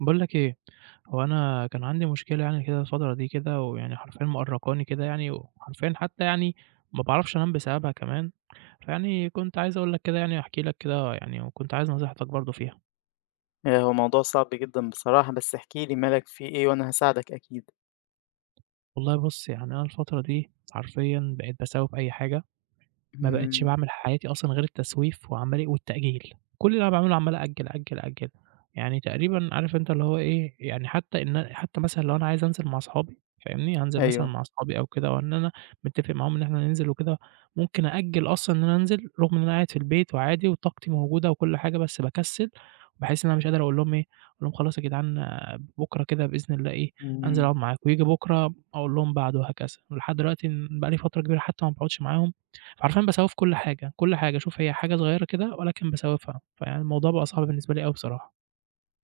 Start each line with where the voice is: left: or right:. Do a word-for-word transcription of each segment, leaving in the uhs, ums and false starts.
right: باقول لك إيه، هو أنا كان عندي مشكلة يعني كده الفترة دي كده، ويعني حرفيًا مأرقاني كده يعني، وحرفيًا حتى يعني ما باعرفش أنام بسببها كمان، فيعني كنت عايز أقول لك كده يعني أحكي لك كده يعني، وكنت عايز نصيحتك برضو فيها.
left: آآ، هو موضوع صعب جدًا بصراحة بس احكِ لي مالك في إيه وأنا هاساعدك أكيد.
right: والله بُصّ يعني أنا الفترة دي حرفيًا بقيت باسوّف أي حاجة، ما بقيتش
left: إمم.
right: باعمل حياتي أصلًا غير التسويف، وعَمّال والتأجيل، كُلّ اللي أنا باعمله عَمّال أأجل، أأجل، أأجل، يعني تقريبًا عارف أنت اللي هو إيه، يعني حتى إن حتى مثلًا لو أنا عايز أنزل مع صحابي فاهمني، هانزل مثلًا
left: أيوه.
right: مع صحابي أو كده أو إن أنا متفق معاهم إن إحنا هننزل وكده، ممكن أأجل أصلًا إن أنا أنزل رغم إن أنا قاعد في البيت وعادي وطاقتي موجودة وكُلّ حاجة، بس باكسّل باحس إن أنا مش قادر أقول لهم إيه، أقول لهم: "خلاص يا جدعان بُكرة كده بإذن الله إيه، أنزل
left: إمم.
right: أقعد معاكم"، وييجي بُكرة أقول لهم بعده وهكذا لحد دلوقتي إن بقى لي فترة كبيرة حتى ما باقعدش معاهم، حرفيًا باسوِّف كُلّ حاجة، كُلّ حاجة، شوف هي حاجة صغيّرة كده ولكن باسوّفها، فيعني الموضوع بقى صعب بالنسبة لي أوي بصراحة.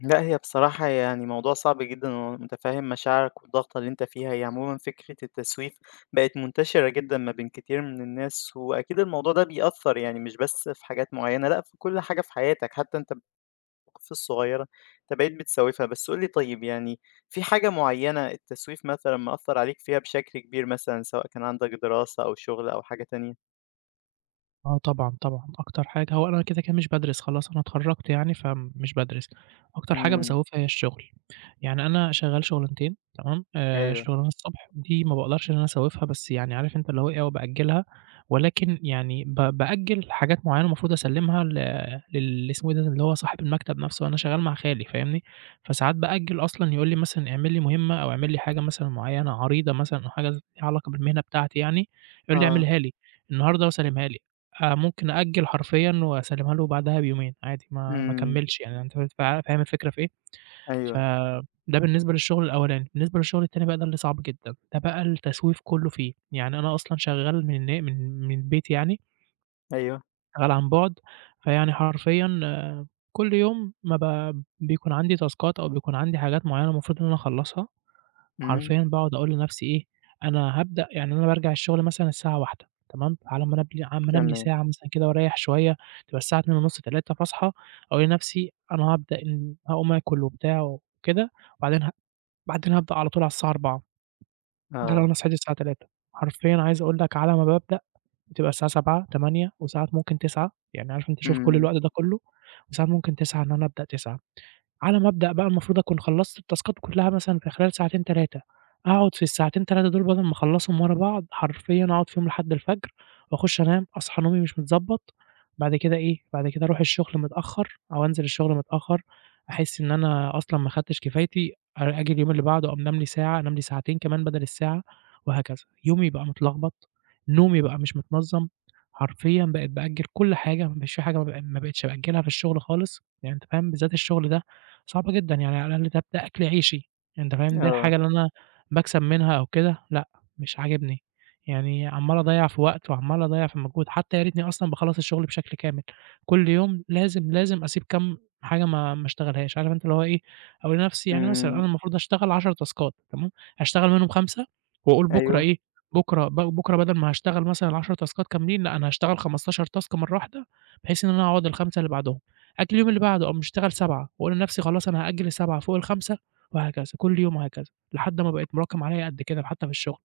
left: لأ هي بصراحة يعني موضوع صعب جدًا، ومتفهّم مشاعرك والضغطة اللي أنت فيها، هي عمومًا فكرة التسويف بقت منتشرة جدًا ما بين كتير من الناس، وأكيد الموضوع ده بيأثر يعني مش بس في حاجات معيّنة، لأ في كُلّ حاجة في حياتك، حتى أنت ب المواقف الصغيّرة أنت بقيت بتسوّفها، بس قُل لي طيب يعني في حاجة معيّنة التسويف مثلًا مأثّر عليك فيها بشكل كبير مثلًا، سواء كان عندك دراسة أو شغل أو حاجة تانية؟
right: آه طبعًا، طبعًا، أكتر حاجة هو أنا كده، كده مش بادرِس خلاص أنا اتخرّجت يعني ف مش بادرِس. أكتر حاجة
left: إمم.
right: باسوّفها هي الشغل، يعني أنا شغّال شُغلانتين تمام، آآ
left: أيوه.
right: شُغلانة الصبح دي ما باقدَرش إن أنا أسوّفها، بس يعني عارف أنت اللي هو إيه، آه بأجّلها ولكن يعني ب بأجّل حاجات معيّنة المفروض أسلّمها ل لل لإسمة إيه، اللي هو صاحب المكتب نَفسه، أنا شغال مع خالي فاهمني، فساعات بأجّل أصلًا يقول لي مثلًا اعمِل لي مُهمّة أو اعمِل لي حاجة مثلًا معيّنة، عريضة مثلًا أو حاجة ز ليها علاقة بالمهنة بتاعتي يعني، يقُول لي
left: آه.
right: اعمِلها لي، النهاردة وسلّمها لي آآ، ممكن أأجِّل حرفيًا وأسلّمها له بعدها بيومين عادي، ما ما
left: إمم.
right: أكمّلش يعني أنت فهمت ف فاهم الفكرة في إيه؟
left: أيوه.
right: فده بالنسبة للشغل الأولاني، بالنسبة للشغل التاني بقى ده اللي صعْب جدًا، ده بقى التسويف كلّه فيه، يعني أنا أصلًا شغّال من من من البيت يعني
left: أيوه.
right: شغّال عن بُعد، فيعني حرفيًا كلّ يوم ما ب بيكُون عندي تاسكات أو بيكُون عندي حاجات معيّنة المفروض إن أنا أخلّصها،
left: إمم.
right: حرفيًا باقعُد أقول لنفسي إيه، أنا هابدأ يعني أنا بارجَع الشغل مثلًا الساعة واحدة تمام، على أمّا أنام لي على ما أنام لي
left: تمام.
right: ساعة مثلًا كده وأريّح شوية تبقى الساعة إتنين ونُص، تلاتة فاصحى أقول لنَفسي أنا هابدأ إن هاقوم آكُل وبتاع وكده وبعدين هأ بعدين هابدأ على طول على الساعة أربعة ده لو
left: آه.
right: أنا صحِيت الساعة تلاتة حرفيًا عايز أقُول لك على ما بابدأ بتبقى الساعة سبعة، تمانية وساعات ممكن تسعة يعني عارف أنت، شوف كلّ
left: إمم.
right: الوقت ده كلّه وساعات ممكن تسعة إن أنا أبدأ تسعة على ما ابدأ بقى المفروض أكُون خلّصت التاسكات كلّها مثلًا في خلال ساعتين تلاتة أقعُد في الساعتين تلاتة دُول بدَل ما اخلّصهم ورا بعض، حرفيًا أقعُد فيهم لحد الفَجر وأخُش انام، أصحى، نومي مش متضبّط، بعد كده إيه، بعد كده أرُوح الشغل متأخّر أو أنزِل الشغل متأخّر، أحس إن أنا أصلًا ما خَدتش كفايتي، آ آجي اليوم اللي بَعده أنام لي ساعة، أنام لي ساعتين كمان بدَل الساعة وهكذا، يومي بقى متلخبط، نومي بقى مش متنظّم، حرفيًا بقيت بأجّل كلّ حاجة مش في حاجة ما بق ما بقِتش بأجّلها في الشغل خالص، يعني أنت فاهم بالذات الشغل ده صعب جدًا، يعني على الاقل ده ده أكْل عيشي، أنت فاهم، ده
left: آه.
right: الحاجة اللي أنا باكسَب منها أو كده لأ، مش عاجبني، يعني عَمّال أضيّع في وقت وعَمّال أضيّع في مجهود حتى يا ريتني أصلًا باخلّص الشغل بشكل كامل، كلّ يوم لازم، لازم أسيب كام حاجة ما ما اشتغلهاش. عارف أنت اللي هو إيه، أقول لنَفسي يعني مثلًا، أنا
left: إمم.
right: المفروض أشتغل عَشَر تاسكات تمام، أشتغل منهُم خمسة وأقُول بُكرة
left: أيوه.
right: إيه، بُكرة ب بُكرة بدَل ما هاشتغل مثلًا العَشَر تاسكات كاملين لأ أنا هاشتغل خمستاشر تاسك مرّة واحدة، بحيث إن أنا أقعُد الخَمسة اللي بَعدهم آجي اليوم اللي بَعده أقُوم مشتغل سبعة وأقُول لنَفسي خلاص، أنا هأجّل السبعة فوق الخَمسة وهكذا، كلّ يوم وهكذا لحد ما بقيت مراكِم عليَّ قد كده حتى في الشغل.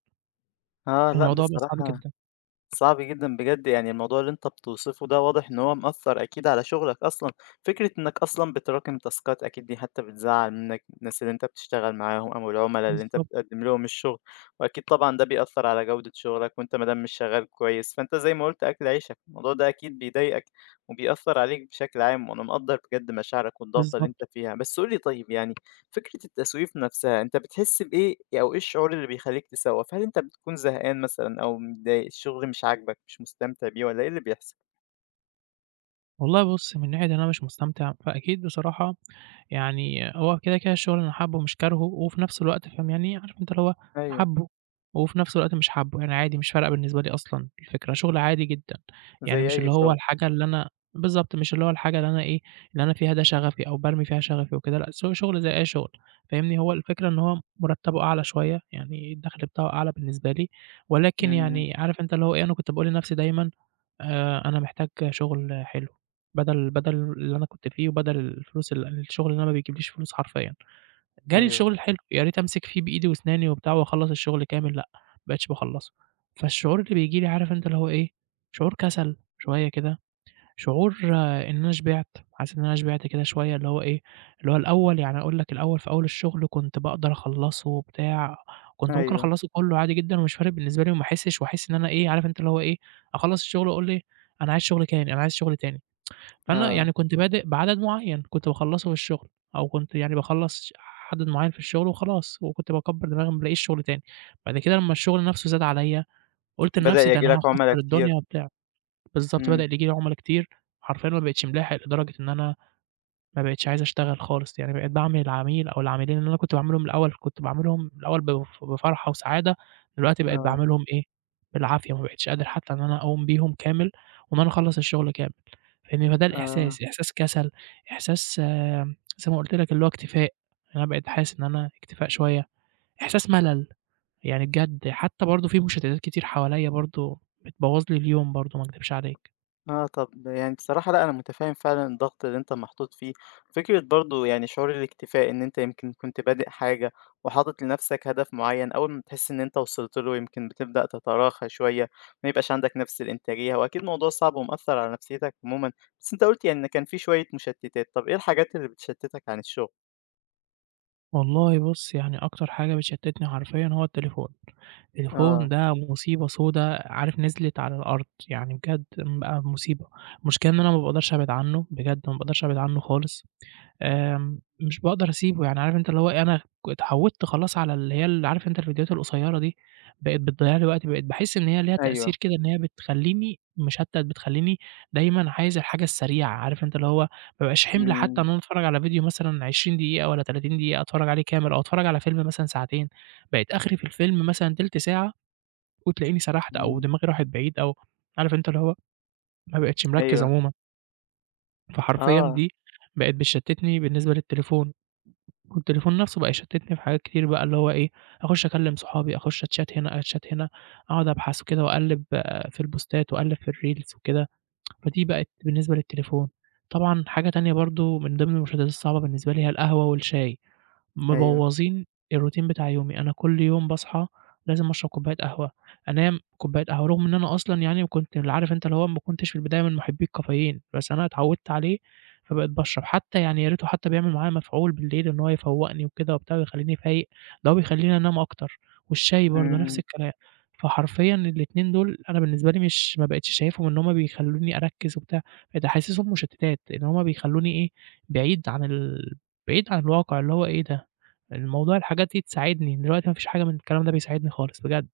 left: آه، لأ
right: الموضوع بقى صعب
left: بصراحة
right: جدًا.
left: صعب جدًا بجد، يعني الموضوع اللي أنت بتوصِفه ده واضح إن هو مأثّر أكيد على شُغلك أصلًا، فكرة إنك أصلًا بتراكم تاسكات أكيد دي حتى بتزعّل منك الناس اللي أنت بتشتغل معاهم، أو العملا اللي أنت
right: بالضبط.
left: بتقدّم لهم الشغل وأكيد طبعًا ده بيأثّر على جودة شُغلك، وأنت ما دام مش شغّال كويس فأنت زي ما قُلت أكْل عيشك، الموضوع ده أكيد بيضايقك وبيأثّر عليك بشكل عام وأنا مقدّر بجد مشاعرك والضغطة اللي
right: بالضبط.
left: أنت فيها. بس قُل لي طيب، يعني فكرة التسويف نفسها أنت بتحس بإيه أو إيه الشعور اللي بيخلّيك تسوّف؟ هل أنت بتكُون زهقان مثلًا أو متضايق، الشغل مش عاجبك، مش مستمتِع بيه والّا إيه اللي بيحصَل؟
right: والله بُص من ناحية إن أنا مش مستمتع، فأكيد بصراحة يعني هو كده كده الشغل أنا حابّه مش كارهه، وفي نفس الوقت فاهم يعني عارف أنت اللي هو
left: أيوه.
right: حابّه، وفي نفس الوقت مش حابّه، يعني عادي مش فارقة بالنسبة لي أصلًا الفكرة شغل عادي جدًا، يعني
left: زي
right: مش
left: أي
right: اللي هو
left: شغل.
right: الحاجة اللي أنا بالضبط مش اللي هو الحاجة اللي أنا إيه اللي أنا فيها ده شغفي أو بارمي فيها شغفي وكده، لأ س شغل زي أي شغل، فاهمني هو الفكرة إن هو مرتبه أعلى شوية يعني الدخل بتاعه أعلى بالنسبة لي، ولكن
left: إمم.
right: يعني عارف أنت اللي هو إيه أنا كنت باقول لنفسي دايمًا آآ، أنا محتاج شغل حلو بدل بدل اللي أنا كنت فيه وبدل الفلوس ال الشغل ده ما بيجيبليش فلوس حرفيًا، جا لي
left: أيوه.
right: الشغل الحلو يا ريت أمسك فيه بإيدي واسناني وبتاع وأخلّص الشغل كامل، لأ ما بقيتش باخلّصه، فالشعور اللي بييجي لي عارف أنت اللي هو إيه شعور كسل شوية كده شعور إن أنا شبعت حاسس إن أنا شبعت كده شوية، اللي هو إيه اللي هو الأول يعني أقول لك الأول في أول الشغل كنت باقدر أخلصه وبتاع كنت ممكن
left: أيوه.
right: أخلصه كله عادي جدًا ومش فارق بالنسبة لي وما احسش وأحس إن أنا إيه عارف أنت اللي هو إيه، أخلّص الشغل وأقول إيه أنا عايز شغل تاني، أنا عايز شغل تاني، فأنا
left: آه.
right: يعني كنت بادئ بعدد معين كنت باخلصه في الشغل أو كنت يعني باخلص عدد معين في الشغل وخلاص وكنت باكبر دماغي، لما ما بالاقيش شغل تاني بعد كده لما الشغل نفسه زاد عليّا قُلت
left: بدأ
right: لنفسي ده
left: ييجي
right: أنا
left: لك عملا
right: هاكسر الدنيا
left: كتير.
right: وبتاع، بالضبط، بدأ
left: إمم.
right: ييجي لي عملا كتير حرفيًا ما بقيتش ملاحق لدرجة إن أنا ما بقيتش عايز أشتغل خالص يعني بقيت باعامل العميل أو العميلين اللي أنا كنت باعاملهم الأول كنت باعاملهم الأول ب بفرحة وسعادة دلوقتي بقيت
left: آه.
right: باعاملهم إيه بالعافية، وما بقيش قادر حتى إن أنا أقوم بيهم كامل وإن أنا أخلص الشغل كامل يعني بقى ده
left: آه.
right: الإحساس، إحساس كسل، إحساس زي ما قُلت لك اللي هو اكتفاء، يعني أنا بقيت حاسس إن أنا اكتفاء شوية إحساس ملل، يعني بجد حتى برضه في مششتتات كتير حواليّا برضه بتبوّظ لي اليوم برضه ما أكدبش عليك.
left: آه، طب يعني بصراحة لأ أنا متفهم فعلًا الضغط اللي أنت محطوط فيه، فكرة برضه يعني شعور الاكتفاء إن أنت يمكن كنت بادئ حاجة وحاطط لنفسك هدف معين، أول ما بتحس إن أنت وصلت له يمكن بتبدأ تتراخى شوية، ما يبقاش عندك نفس الإنتاجية هو أكيد موضوع صعب ومأثّر على نفسيتك عمومًا، بس أنت قُلت إن كان في شوية مشتتات، طب إيه الحاجات اللي بتشتتك عن الشغل؟
right: والله بُص يعني أكتر حاجة بتشتتني حرفيًا هو التليفون، التليفون
left: آه.
right: ده مصيبة سودا عارف نزلت على الأرض، يعني بجد بقى مصيبة، المشكلة إن أنا ما باقدرش أبعد عنه بجد، ما باقدرش أبعد عنه خالص آمم مش باقدر أسيبه يعني عارف أنت اللي هو إيه أنا ك اتعوّدت خلاص على اللي هي ال عارف أنت الفيديوهات القصيرة دي؟ بقت بتضيّع لي وقتي بقيت باحس إن هي ليها
left: أيوه.
right: تأثير كده إن هي بتخليني مشتت بتخليني دايمًا عايز الحاجة السريعة، عارف أنت اللي هو ما بابقاش حِمل حتى إن
left: إمم.
right: أنا أتفرج على فيديو مثلًا عشرين دقيقة والّا تلاتين دقيقة أتفرج عليه كامل أو أتفرج على فيلم مثلًا ساعتين، بقيت آخري في الفيلم مثلًا تِلت ساعة وتلاقيني سرحت أو
left: إمم.
right: دماغي راحت بعيد، أو عارف أنت اللي هو ما بقيتش مركِّز
left: أيوه.
right: عمومًا. فحرفيًا
left: آه.
right: دي بقت بتشتتني بالنسبة للتليفون. والتليفون نفسه بقى يشتتني في حاجات كتير بقى اللي هو إيه أخش أكلم صحابي أخش أتشات هنا أتشات هنا أقعد أبحث وكده وأقلب في البوستات وأقلب في الريلز وكده فدي بقت بالنسبة للتليفون. طبعًا حاجة تانية برضو من ضمن المشتتات الصعبة بالنسبة لي هي القهوة والشاي
left: أيوه.
right: مبوظين الروتين بتاع يومي أنا كل يوم باصحى لازم أشرب كوباية قهوة أنام كوباية قهوة رغم إن أنا أصلًا يعني كنت ال عارف أنت اللي هو ما كنتش في البداية من محبي الكافيين بس أنا اتعوّدت عليه فبقيت باشرب، حتى يعني ياريته حتى بيعمل معايا مفعول بالليل إن هو يفوقني وكده وبتاع ويخليني فايق، ده بيخليني أنام أكتر والشاي برضو نفس
left: إمم.
right: الكلام فحرفيًا الاتنين دول أنا بالنسبة لي مش ما بقيتش شايفهم إن هُم بيخلوني أركز وبتاع ده حاسسهم مشتتات إن هُم بيخلوني إيه بعيد عن ال بعيد عن الواقع اللي هو إيه ده الموضوع الحاجات دي تساعدني دلوقتي ما فيش حاجة من الكلام ده بيساعدني خالص بجد.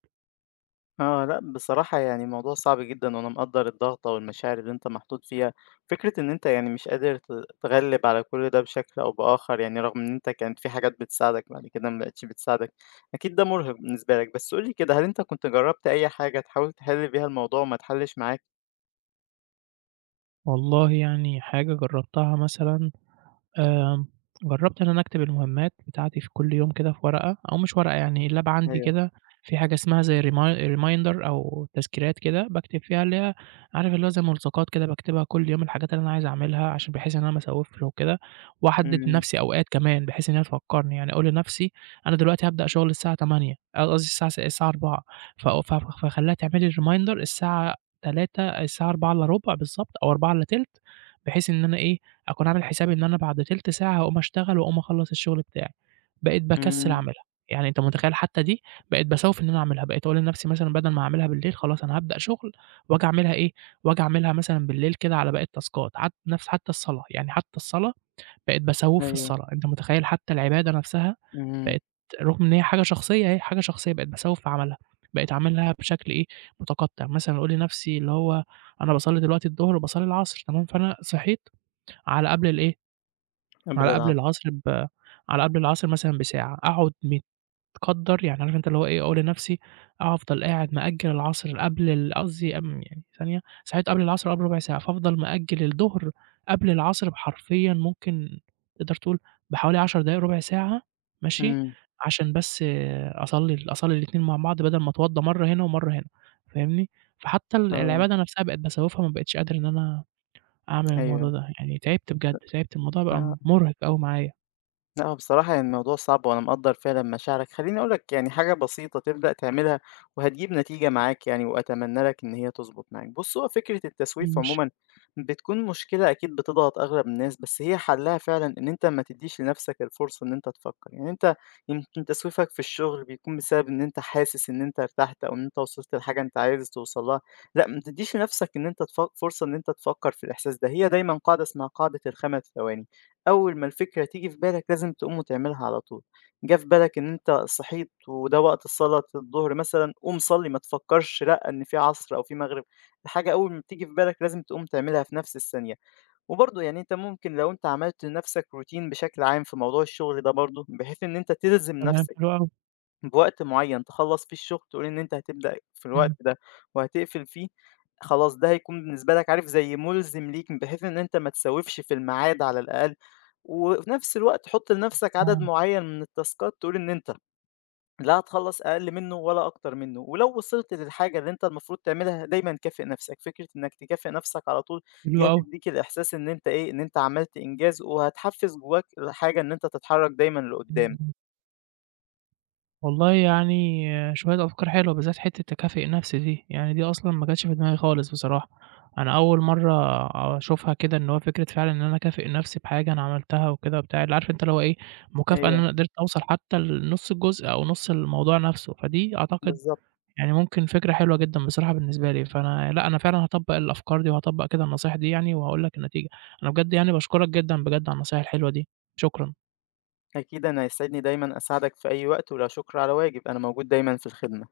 left: آه لا بصراحة يعني الموضوع صعب جدًا وأنا مقدّر الضغطة والمشاعر اللي أنت محطوط فيها، فكرة إن أنت يعني مش قادر ت تتغلب على كل ده بشكل أو بآخر يعني رغم إن أنت كانت في حاجات بتساعدك بعد كده ما بقيتش بتساعدك، أكيد ده مُرهِق بالنسبة لك بس قُل لي كده هل أنت كنت جربت أي حاجة تحاول تحل بيها الموضوع وما اتحلش معاك؟
right: والله يعني حاجة جربتها مثلًا، آآ جربت إن أنا أكتب المهمات بتاعتي في كل يوم كده في ورقة، أو مش ورقة يعني اللاب عندي
left: أيوه.
right: كده في حاجة اسمها زي remi reminder أو تذكيرات كده، باكتب فيها اللي هي عارف اللي هي زي ملصقات كده باكتبها كل يوم الحاجات اللي أنا عايز أعملها، عشان بحيث إن أنا ما اسوّفش وكده وأحدد
left: إمم.
right: نفسي أوقات كمان بحيث إن هي تفكرني، يعني أقول لنفسي أنا دلوقتي هابدأ شغل الساعة تمانية ق قصدي الساعة س الساعة أربعة ف ف فاخليها تعمل لي reminder الساعة تلاتة الساعة أربعة إلا ربع بالضبط أو أربعة إلا تلت بحيث إن أنا إيه أكون عامل حسابي إن أنا بعد تلت ساعة هاقوم اشتغل وأقوم أخلّص الشغل بتاعي، بقيت باكسل
left: إمم.
right: أعملها يعني أنت متخيل حتى دي، بقيت باسوّف إن أنا أعملها بقيت أقول لنفسي مثلًا بدل ما هاعملها بالليل خلاص أنا هابدأ شغل وآجي أعملها إيه، وآجي أعملها مثلًا بالليل كده على باقي التاسكات، ع نفس حتى الصلاة يعني حتى الصلاة بقيت باسوّف في
left: أيوه.
right: الصلاة أنت متخيل حتى العبادة نفسها
left: إمم.
right: بقيت رغم إن هي حاجة شخصية أهي حاجة شخصية بقيت باسوّف في عملها، بقيت أعملها بشكل إيه متقطع مثلًا أقول لنفسي اللي هو أنا باصلي دلوقتي الضهر وباصلي العصر تمام، فأنا صحيت على قبل الإيه؟
left: قبل
right: على قبل
left: العص
right: العصر ب على قبل العصر مثلًا بساعة أقعد متكدر يعني عارف أنت اللي هو إيه أقول لنفسي أفضل قاعد مأجل العصر قبل ال قصدي أم يعني التانية، صحيت قبل العصر آه بربع ساعة فافضل مأجل الضهر قبل العصر بحرفيًا ممكن تقدر تقول بحوالي عشر دقايق ربع ساعة ماشي،
left: إمم.
right: عشان بس أصلي أصلي الإتنين مع بعض بدل ما اتوضا مرّة هنا ومرّة هنا فاهمني؟ فحتى ال
left: آه.
right: العبادة نفسها بقيت باسوّفها ما بقيتش قادر إن أنا أعمل الموضوع
left: أيوه
right: ده يعني تعبت بجد تعبت الموضوع
left: أ
right: بقى
left: آه.
right: مُرهِق أوي معايا.
left: آه هو بصراحة يعني الموضوع صعب، وأنا مقدّر فعلًا مشاعرك، خلّيني اقول لك يعني حاجة بسيطة تبدأ تعملها وهتجيب نتيجة معاك يعني، وأتمنى لك إن هي تضبط معاك، بُصّ، هو فكرة التسويف
right: [unintelligible]
left: عمومًا بتكون مشكلة أكيد بتضغط أغلب الناس، بس هي حلّها فعلًا إن أنت ما تديش لنَفسك الفرصة إن أنت تفكّر، يعني أنت يمكن تسويفك في الشغل بيكون بسبب إن أنت حاسس إن أنت ارتحت أو إن أنت وصلت لحاجة أنت عايز توصل لها، لأ ما تديش لنَفسك إن أنت تف فرصة إن أنت تفكّر في الإحساس ده، هي دايمًا قاعدة اسمها قاعدة الخمس ثواني، أول ما الفكرة تيجي في بالك لازم تقوم وتعملها على طول، جِه في بالك إن أنت صحيت وده وقت صلاة الضهر مثلًا، قوم صلّي، ما تفكرش لأ إن في عصر أو في مغرب، الحاجة أول ما بتيجي في بالك لازم تقوم تعملها في نَفس الثانية، وبرضو يعني أنت ممكن لو أنت عملت لنَفسك routine بشكل عام في موضوع الشغل ده برضو، بحيث إن أنت تلزِم
right: تمام
left: نَفسك
right: حلو أوي.
left: بوقت معيّن تخلّص فيه الشغل، تقول إن أنت هتبدأ في الوقت
right: إمم.
left: ده وهتقفل فيه، خلاص ده هيكون بالنسبة لك عارف زي مُلزِم ليك م بحيث إن أنت ما تسوفش في الميعاد على الأقل، وفي نَفس الوقت حط لنَفسك عدد
right: آه.
left: معيّن من التاسكات تقول إن أنت لا هتخلّص أقل منُّه ولا أكتر منُّه، ولو وصلت للحاجة اللي أنت المفروض تعملها دايمًا كافئ نَفسك، فكرة إنّك تكافئ نَفسك على طول
right: حلو
left: دي
right: أوي.
left: هتديك الإحساس إن أنت إيه، إن أنت عملت إنجاز، وهتحفّز جواك الحاجة إن أنت تتحرك دايمّا
right: إمم،
left: لقدّام.
right: إمم. والله يعني شوية أفكار حلوة، بالذات حتة تكافئ نَفسي دي يعني دي أصلًا ما جتش في دماغي خالص بصراحة، أنا أول مَرّة أشوفها كده إن هو فكرة فعلًا إن أنا اكافئ نَفسي بحاجة أنا عملتها وكده وبتاع اللي عارف أنت اللي هو إيه، مكافأة إن
left: أيوه.
right: أنا قدرت اوصل حتى لنُص الجزء أو نُص الموضوع نَفسه، فدي أعتقد
left: بالضبط.
right: يعني ممكن فكرة حلوة جدًا بصراحة بالنسبة لي، فأنا لأ أنا فعلًا هاطبّق الأفكار دي وهاطبّق كده النصايح دي يعني، وهاقول لك النتيجة، أنا بجد يعني باشكرك جدًا بجد على النصايح الحلوة دي، شكرًا.
left: أكيد أنا يسعدني دايمًا أساعدك في أي وقت، ولا شكر على واجب، أنا موجود دايمًا في الخدمة.